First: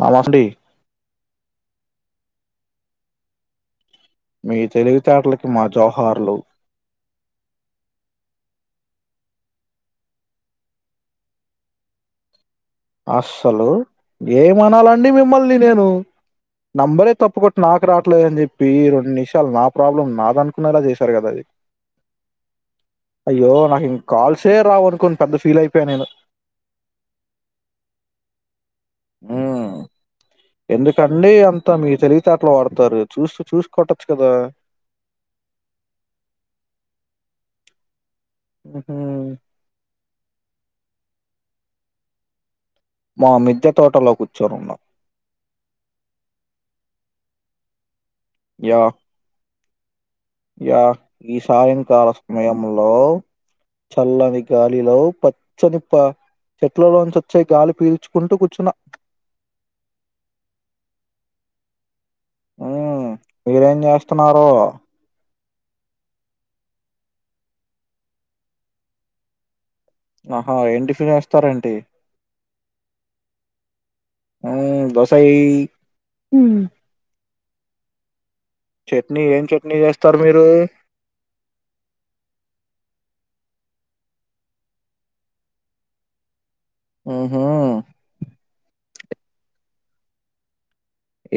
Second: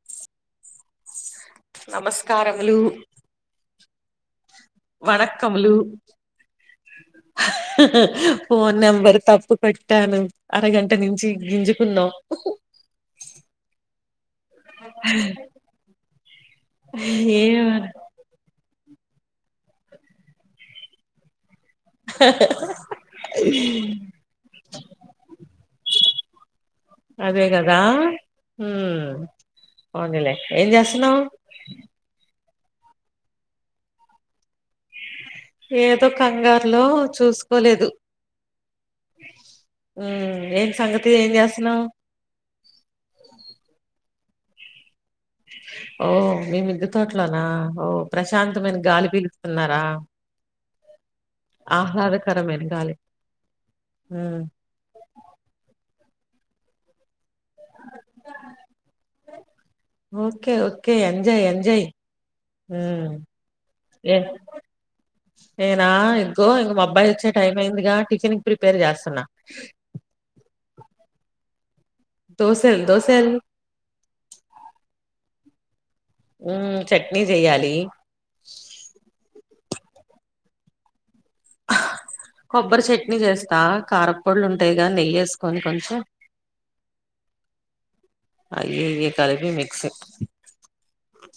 మమ అస్తుంది నమస్కారములు మీ తెలివితేటలకి మా వనక్కములు జోహార్లు ఫోన్ నెంబరు తప్పు పెట్టాను అరగంట నుంచి గింజుకున్నాం. అస్సలు ఏమనాలండి మిమ్మల్ని నేను నంబరే ఏ తప్పుకోట్టి నాకు రావట్లేదని చెప్పి రెండు నిమిషాలు నా ప్రాబ్లం నాద అనుకున్నే లా చేశారు కదా అది అయ్యో నాకు ఇంకాల్సే రావు అనుకుని పెద్ద ఫీల్ అయిపోయాన్ నేను రా ఆ ఏం చేస్తున్నావు ఎందుకండి అంత మీ తెలివితేట టలు వడతారు చూసి చూసి కొట్టొచ్చు కదా. ఏదో కంగారులో చూసుకోలేదు. ఉహు ఏం సంగతి ఏం జేస్తున్నావ్ మా మిద్య తోటలో కూర్చొని ఉన్న ఓ మీ మిద్ద తొట్లోన ఓ ప్రశాంతమైన యా గాలి పీలుస్త ఉన్నరా యా ఈ సాయంకాల ఆహ్లాదకరమైన సమయంలో గాలి హ్మ్ చల్లని గాలిలో పచ్చని పా చెట్లులోంచ చి గాలి పీల్చుకుంటూ కూర్చున్నా కే ఎంజాయ్ ఎంజాయ్ ఉ హ్మ్ మీరేం ఏ చేస్తున్నారు నేనా ఇంకో ఇంగ మా అబ్బాయి వచ్చే టైం అయిందిగా టిఫిన్ కి ప్రిపేర్ చేస్తున్నా ఆహా ఏంటిఫిన్ చేస్తారు ఏంటి దోశలు దోశలు హ్మ్ దోస ఏయి ఉ చట్నీ చెయ్యాలి లి చట్నీ ఏం చట్నీ చేస్తారు మీరు కొబ్బరి చట్నీ చేస్తా కారపొళ్ళు ఉంటాయి గా నెయ్యి ఏసుకొని కొంచెం ఉహు అయ్యి ఇయ్యి కలిపి మిక్సీ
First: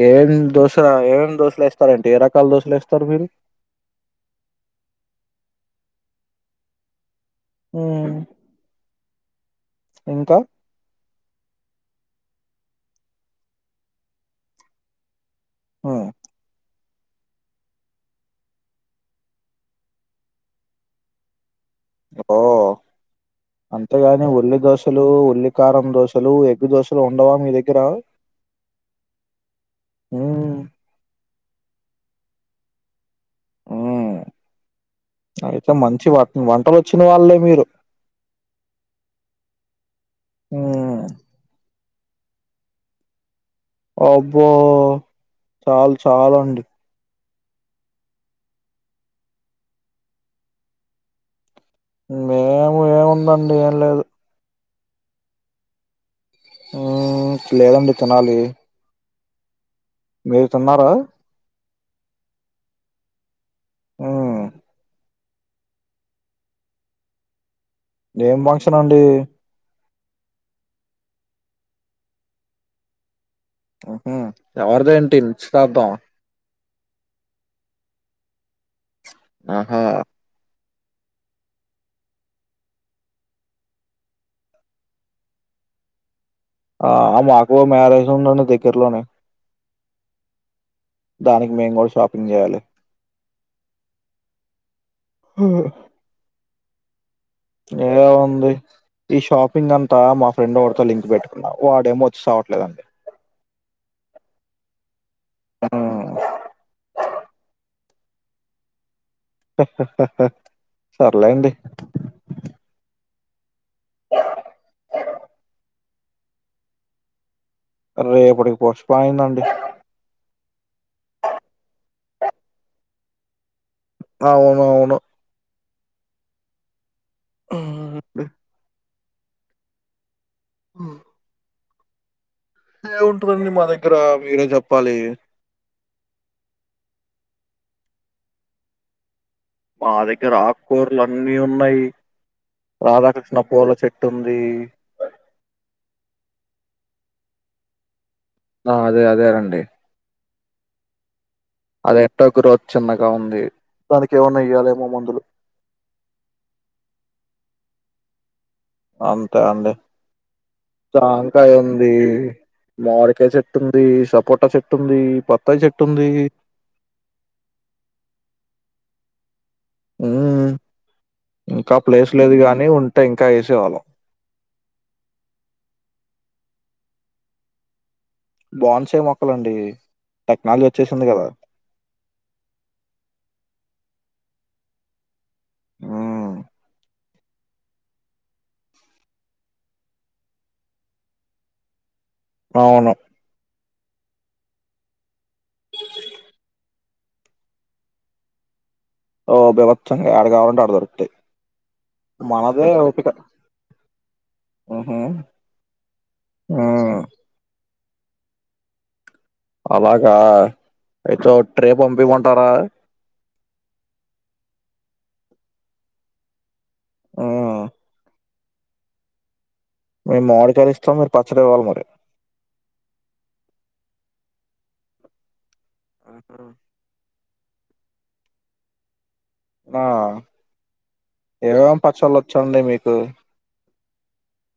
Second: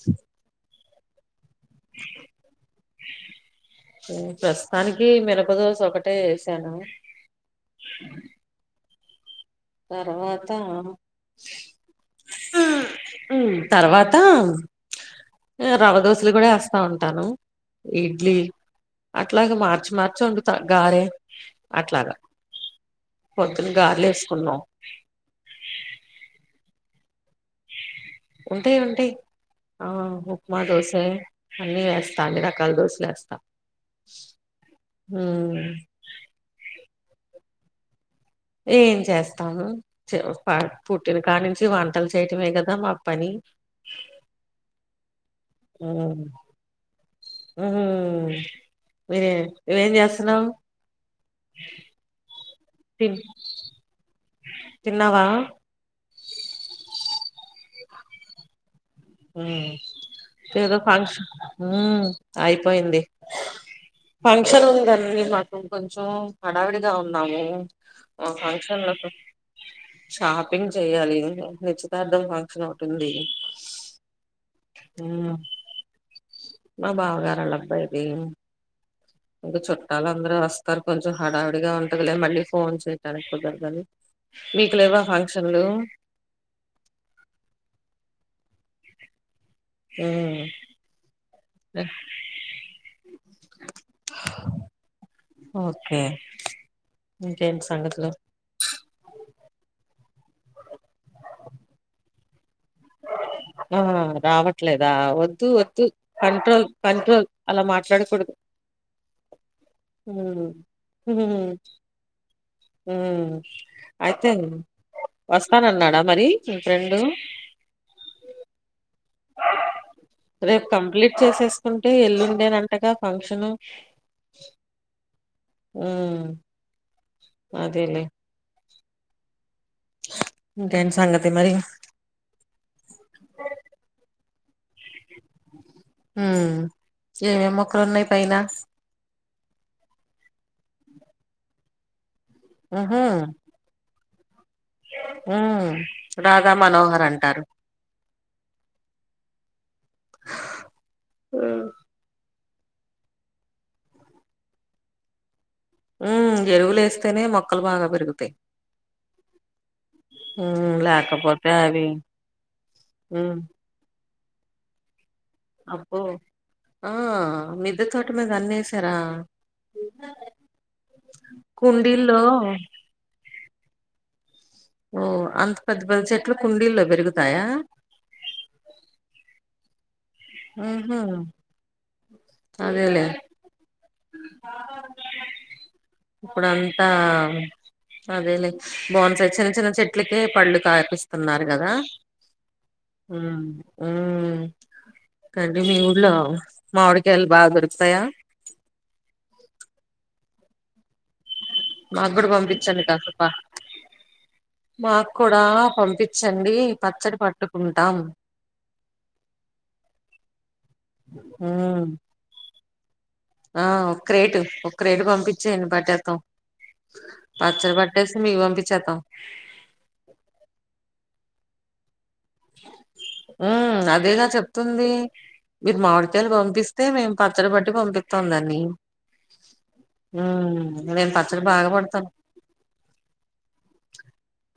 ఏం ఏం దోస ఏం ఏమి దోశలు ఏస్తారు అంటే ఏ రకాల దోశలు ఏస్తారు మీరు ప్రస్తుతానికి మినపదోస ఒకటే ఏసాను హుమ్ తర్వాత తర్వాత ఏ రవ్వ మ్మ్ దొసలు గుడ ఏస్ స్తా ఉంటాను ఇడ్లీ అట్లాగ మార్చి మార్చి వండుత గారే అట్లాగా ఓ పొద్దున గార్లు ఏస్ అంతేగాని ఉల్లి దోశలు ఉల్లి కారం దోశలు ఎగ్గు దోశలు ఉండవా మీ దగ్గర ఉంటాయి ఉంటాయి ఆ మ్మ్ ఉప్మా దోసె అన్ని వేస్తా అన్ని రకలు దోసలేస్తా హ్మ్ ఉమ్, అయితే మంచి వా వంట వచ్చిన వాళ్ళే మీరు ఏం చేస్తాము హ్మ్ పుట్టిని కానించి వంట్ టలు చేయటమే కదా మా పని అబ్బో చాలు చాలండి ఉ మీర్ నువ్వు ఏం చేస్తున్నావు మే నువ్వు ఏముందండి ఏం లేదు తిన్నా వా ఊ లేదండి తినాలి హు మీరు ఏదో తిన్నారా ఫంక్షన్ ఉ అయిపోయింది హ్మ్ ఫంక్షన్ ఉంది అంది మీ మ కొంచెం హడావిడిగా ఉన్నాము ఆ ఏం ఫంక్షన్ లో అండి షాపింగ్ చేయాలి నిశ్చితార్థం ఫంక్షన్ ఒకటి ఉంది ఉహూ ఎవరిది ఏంటి ఉమ్, నిచ్చితార్ధం మా బావగారోలా అబ్బాయిది ఇంకా ఆహా చుట్టాల అందరూ వస్త తారు కొంచెం హడావుడిగా ఉంటదిలే మళ్ళీ ఫోన్ చేయడానికి కుదరదని మీకు లేవా ఫంక్షన్లు ఆ మాకు మ్యారేజ్ ఉందిండి దగ్గరలోనే హు దానికి మేము గుడా షాపింగ్ చేయాలి హ ఓకే ఇంకేంటి ఎం సంగతులు ఉంది ఈ షాపింగ్ అంత మాఫ్ ఫ్రెండ్ ఒగడితో లింక్ పెట్టుకున్నావు వాడేమో చావట్లేదాండి ఆ రావట్లేదా వద్దు వద్దు హ్మ్. కంట్రోల్ కంట్రోల్ అలా మాట్లాడకూడదు అహ అహ ఉమ్, ఉమ్, సర్లేండి ఉమ్. అయితే వస్తానన్నాడా మరి మీ ఫ్రెండ్ రేపటికీ పోస్టుపోన్ అయిందండి రేపు కంప్లీట్ చేసేసుకుంటే ఎల్లుండే నా అంటగా ఫంక్షన్ అవునవును ఊ అదేలే ఇంకేంటి సంగతి మరి ఏం ఉంటుదండి మా దగ్గర మీరే జెప్పాలి ఉమ్ ఏం ఏం మొక్కలున్నాయి పైన మా దగ్గర ఆకుకూరలు అన్నీ ఉన్నాయి. రాధాకృష్ణ పూల చట్ తొమ్మిది ఉ రాదు రామ్ మనోహర్ అంటారు. ఆ అదే అదే అండి అది ఎట్ట గ్రోత్ చిన్నగా ఉంది దానికి ఏమన్నా ఏయ్యాలేమో మందులు. ఉ ఎరువులు లేస్తేనే మొక్కలు బాగా పెరుగుతాయి. అంతే అండి ఉమ్ లేకపోతే జామకాయ్ అవి ఉంది. మామిడికాయ్ ఉమ్ చెట్టు ఉంది స పొటా చెట్టు ఉంది. బత్తాయి చెట్టు అబ్బో ఉంది ఆ మిద్దె తోటమీద అన్ని ఏసు తరా ఉ ఇంకా ప్లేస్ కుండీల్లో లేదు గాని, ఉంటే ఇంకా ఏసు చేవలం ఓ అంత పెద్ద పెద్ద చెట్లు కుండీల్లో పెరుగుతాయా. బోన్సాయ్ మొక్కలండి. టెక్నాలజీ ఉహు వచ్చేసింది కదా అదేలే ఉమ్ ఇప్పుడు అంతా అదేలే బోన్సాయ్ చిన్న చిన్న చెట్లకే పళ్ళు కాపిస్తున్నారు కదా. అవును ఊ ఊ కంటీ మీ ఊళ్ళో మావిడికాయలు బాగా దొరుకుతాయా. ఓ బిభత్సంగా యాడ కావాలంటే ఆడ దొరుకుతాయి. మాకు కూడా మనదే పంపించండి. ఓపిక కాసపా ఉహు మాకు కూడా పంపించండి ఆ పచ్చడి పట్టుకుంట టామ్ అలాగా అయితే ట్రే మ్మ్ పంపియమంటారా ఆ ఒక్క క్రేటు ఒక్క క్రేటు పంపించేన్ని పెట్టేద్దాం. ఆ పచ్చడి పెట్టేసి మీకు పంపిచ్చేతాం. మేము మామిడికాయలు ఇస్తాం. మీరు పచ్చడి ఇవ్వాలి మరి. ఉ అదేగా చెప్తుంది. మీరు మామిడికాయలు ఆహా. పంపిస్తే మేము పచ్చడి పట్టి పంపిత్తుందని ఆ మ్మ్ నేను పచ్చడి బాగా ఏమేం పడతాను పచ్చళ్ళు వచ్చండి మీకు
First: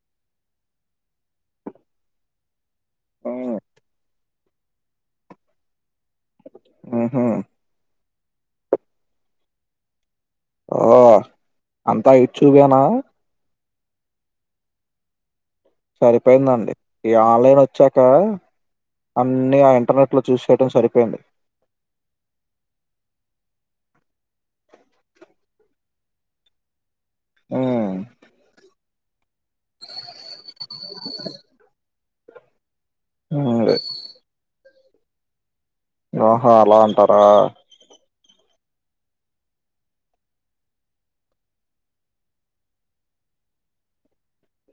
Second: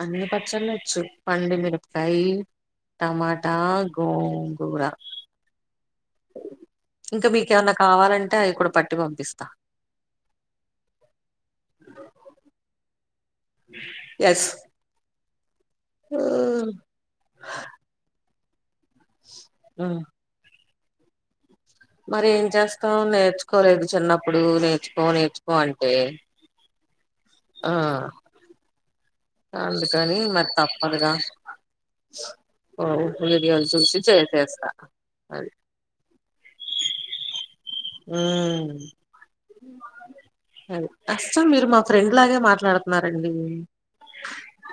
అన్ని పచ్చళ్ళ వచ్చు పండుమిరకాయ టమాటా గోంగూరా ఉహు ఇంకా మీకేమన్నా కావాలన్ టె అవి కూడా పట్టి పంపిస్తా ఆఓ అంతా ఇచ్చుపనా ఎస్ సరిపోయిందండి ఈ ఆన్లైన్ వచ్చాక అన్ని ఆ మ్మ్ ఇంటర్నెట్ లో చూసియడం సరి పోయింది మరి ఏం చేస్తాం నేర్చుకోలేదు చిన్నప్పుడు నేర్చుకో నేర్చుకో అంటే ఆ ఉమ్ అందుకని మరి తప్పదుగా [unintelligible] ఓ ఉమ్, వీడియోలు చూసి చేసేస్తా అది ఓహో అలా అంటారా హ్మ్ అది అచ్చం మీరు మా ఫ్రెండ్ లాగే మాట్లాడుతున్నారండి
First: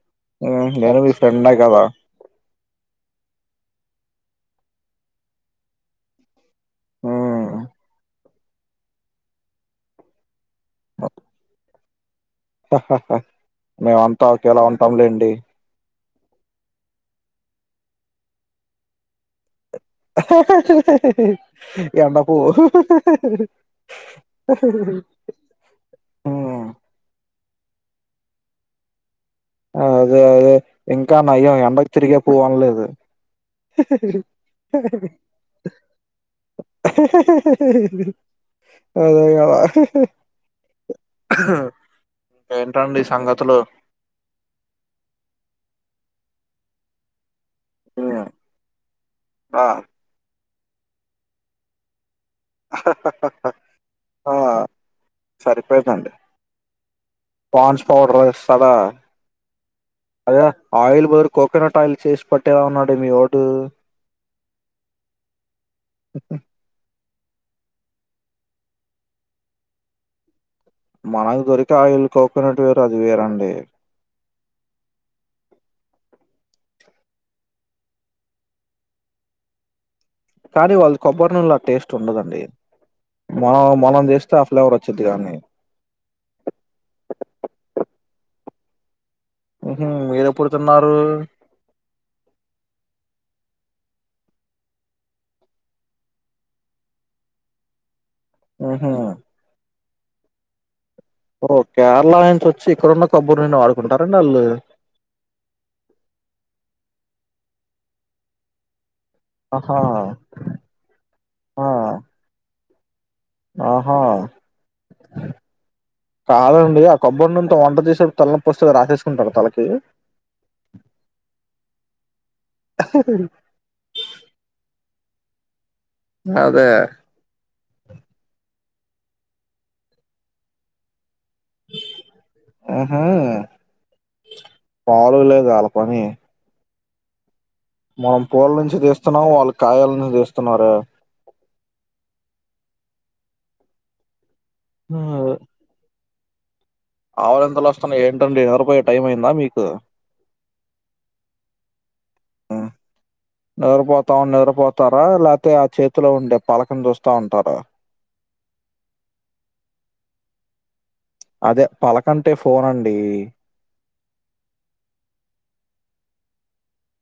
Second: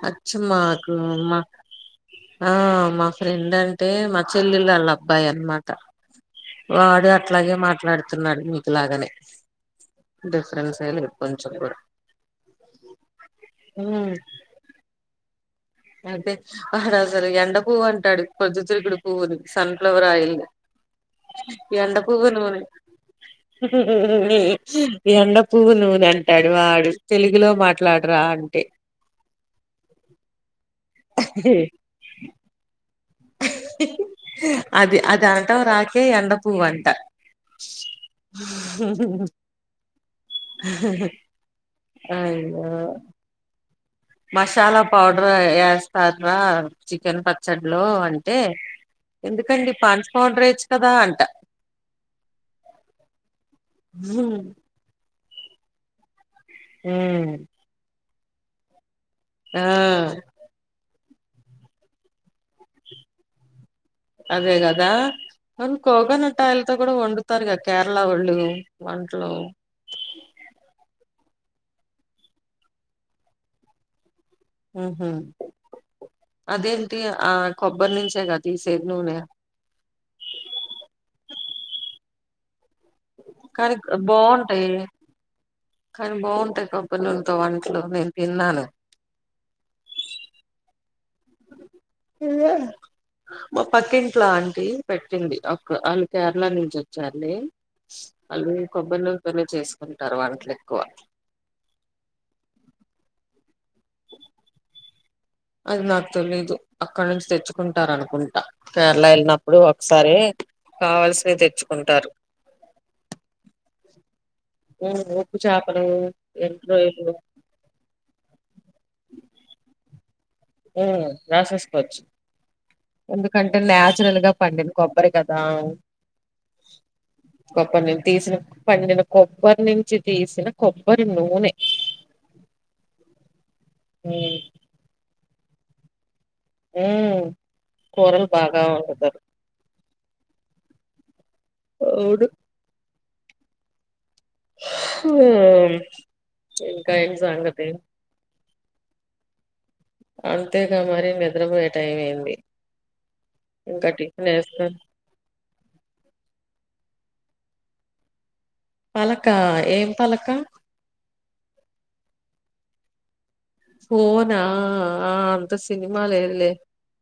అచ్చు హ్మ్ మాకు నేను మీ మా ఫ్రెండ్నే కదా ఆ మా ఫ్రెండ్ అంటే మా చెల్లెళ వాళ్ళ అబ్బాయి అనమాట వాడు ఉమ్. అట్లాగే మాట్ మాట్లాడుతున్నాడు మీకులాగానే క్రాంతి సేల్ కొంచెం కూడా మేమంతా ఒకేలా ఉంటాంలేండి అదే వాడు అసలు ఎండ పువ్వు అంటాడు ప్రొద్దుతిరుగుడు పువ్వుని సన్ఫ్లవర్ ఆయిల్ ఎండ పువ్వు ఎండకు నూనె ఎండ పువ్వు నూనె అంటాడు వాడు తెలుగు ఇలో మాట్లాడరా అంటే హా అదే అదే ఇంకా నయం ఎండకు తిరిగే పువ్వు అనలేదు అది అదనటం‌ రాకే ఎండ పువ్వంట అయ్యో ఇంకేంటండి సంగతులు మసాలా పౌడర్ ఎస్తర్నా చికెన్ పక్ చ్చడ్లో అంటే ఆ ఎందుకండి పాన్స్ పౌడర్ ఎయచ్ కదా అంట ఆ సరిపోయిందండి మ్మ్ పాన్స్ పౌడర్ వేస్తాడా అదేరా ఆయిల్ వేరు కోకోనట్ ఆయిల్ చేసిపెట్టే ఏవన్నాడు మీవోడు అదే గదా మనం కోకోనట్ ఆయిల్ తో కూడా వండు తారుగా కేరళ వాళ్ళు వంటలు మనకు దొరికే ఆయిల్ కోకోనట్ వేరు అది వేరండి ఊహూ అదేంటి ఆ కొబ్బరి నుంచే కదా తీసేది నూనె కానీ వాళ్ళు కొబ్బరి నూనెలో ఆ టేస్ట్ ఉండదండి మనం కానీ మనం చేస్తే ఆ బావుంటాయి ఫ్లేవర్ వచ్చిద్ది కానీ కానీ బావుంటాయి కొబ్బరి నూనెతో వంటలు నేన్ తిన్నాను ఊహూ మీరెప్పుడు తిన్నారు ఇంకా మా పక్కింట్లో అంటీ పెట్టింది ఒక్ వాళ్ళు కేరళ నుంచి వచ్చార్లే వాళ్ళు ఉహు కొబ్బరి నూనెతోనే చేస్ కుంటారు వంటలెక్కువ ఓ కేరళ నుంచి వచ్చి ఇక్కడన్న కొబ్బరి నూనె వాడు కుంటారండి వాళ్ళు అది నాకు తెలీదు అక్కడ నుంచి తెచ్చుకుంటారనుకుంటా కేర్ ళ వెళ్ళినప్పుడు ఆహా ఒకసారి కావాల్సినవి ఆ తెచ్చుకుంటారు ఆహా ఉమ్, ఉప్పు చేపలు ఎండు కాదండి ఆ రొయ్యలు కొబ్బరి నూనెతో వంట చేశాక తలనొప్పి వస్తే రాసేసుకుంటారా తలకి ఉమ్ రాసేసుకోవచ్చు ఎందుకంటే నాచురల్ గా పండిన కొబ్బరి కదా అదే కొబ్బర్ [unintelligible] తీసిన పండిన కొబ్బరి నుంచి తీసిన కొబ్బ ఆహా పాలూ లే వాల పని ఉమ్ మనం కూరలు పూల బాగా నుంచి వండుతారు తీస్తున్నాం వాళ్ళ కాయల ను తీస్తున్నారా అవుడు [unintelligible] ఇంకా ఏం ఆవులింతలు సంగతి వస్తన్నాయి ఏంటండి నిదర పోయే టైం అయిందా మీకు అంతే గా మరి నిద్రపోయే టైమే ఊమ్ నిద్రపోతా వేస్తాను నిద్రపోతారా లాక్తే ఆ చేతిలో ఉండే పలకను చూస్ తా ఉంటార పలక ఏం పలక అదే పలకంటె ఫోన్ అండి ఫోనా ఆ అంత సినిమా లేదులె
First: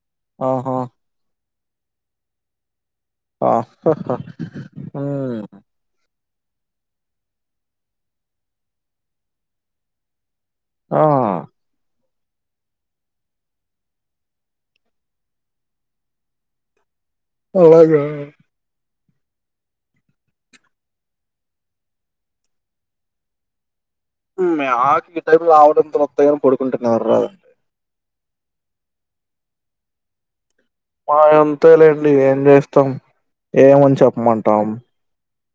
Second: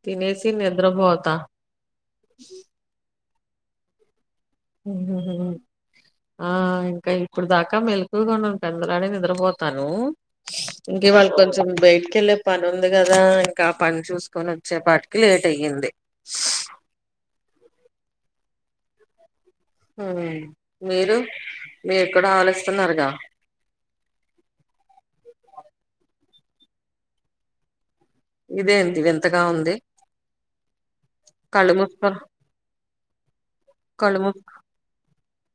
తినేసి ఆహా! నిద్రపోత ఇహి ఆ హహ ఉ హు హు ఆ ఇంకా ఇప్పుడు దాకా మెలుకువగానె ఉంటాను, అలానె నిద్రపోతాను. ఇంక ఆ! ఇవాళ కొంచెం లేట్ కెళ్ళే పని ఉంది కదా ఇంక ఆ పని చూసుకొని వచ్చేపాటికి లేట్ అయ్యింది. అవునా హ మీరు మీరు కూడ ఆవలిస్తున్నారుగా హుమ్ మే అవలింతకు నిద్ర రావడం తేలుత్తది గానీ పడుకుంటె నిదుర రాదు. ఇదేంటి వింతగా ఉంది మాది కళ్ళు అంతేలేండి మూసుకొని ఏం చేస్తాం. ఏమని కళ్ళు మూ చెప్పమంటాం.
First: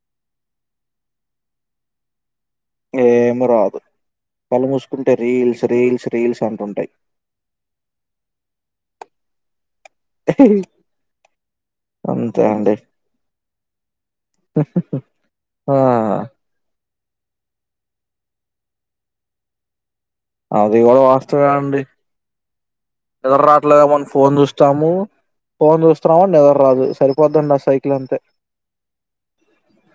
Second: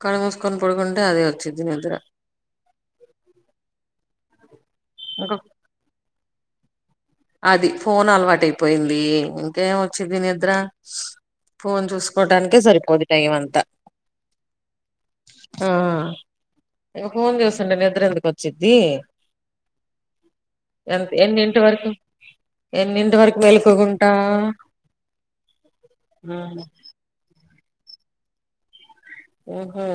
కళ్ళు మూసుకొని పడుకుంటే అదే వచ్చిద్ది నిద్ర ఏం రాదు కళ్ళు మూసుకుంటే ఇంకా రీల్స్ రీల్స్ రీల్స్ అంటుంటాయి. అది ఫోన్ అలవాటైపోయింది. ఏం వచ్చిద్ది నిద్ర, ఫోన్ అంతే చూసుకోటానికే అండి. సరిపోద్ది టైమ్ అంతా ఆ ఇగ ఫోన్ చూస్తుంటె నిద్రెందుకు వచ్చిద్ది? అది కూడ ఎంత వాస్తవే ఎన్నింటి అండి వరకు ఎన్నింటి వరకు నిదర రాట్లేమో అని మెలుకుగుంటా ఫోన్ చూస్తాము. ఫోన్ చూస్తన్నాము అని నిదర ఉమ్ రాదు సరిపోద్దండి అస్ సైకిల్ అంతే. ఉహో.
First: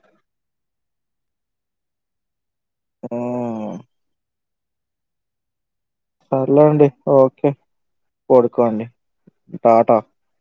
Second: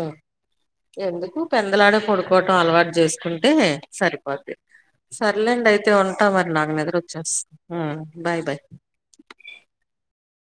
ఎందుకు పెందులాడే పడు కోవటం అలవాటు చేసుకుంటే హ్మ్. సరిపోద్ది. సర్లేండి అయి తే ఉంటా మరి నాకు సర్లేండి. నిదుర వచ్చేస్ ఓకే. మ్మ్ బాయ్ బాయ్ పడుకోండి టాటా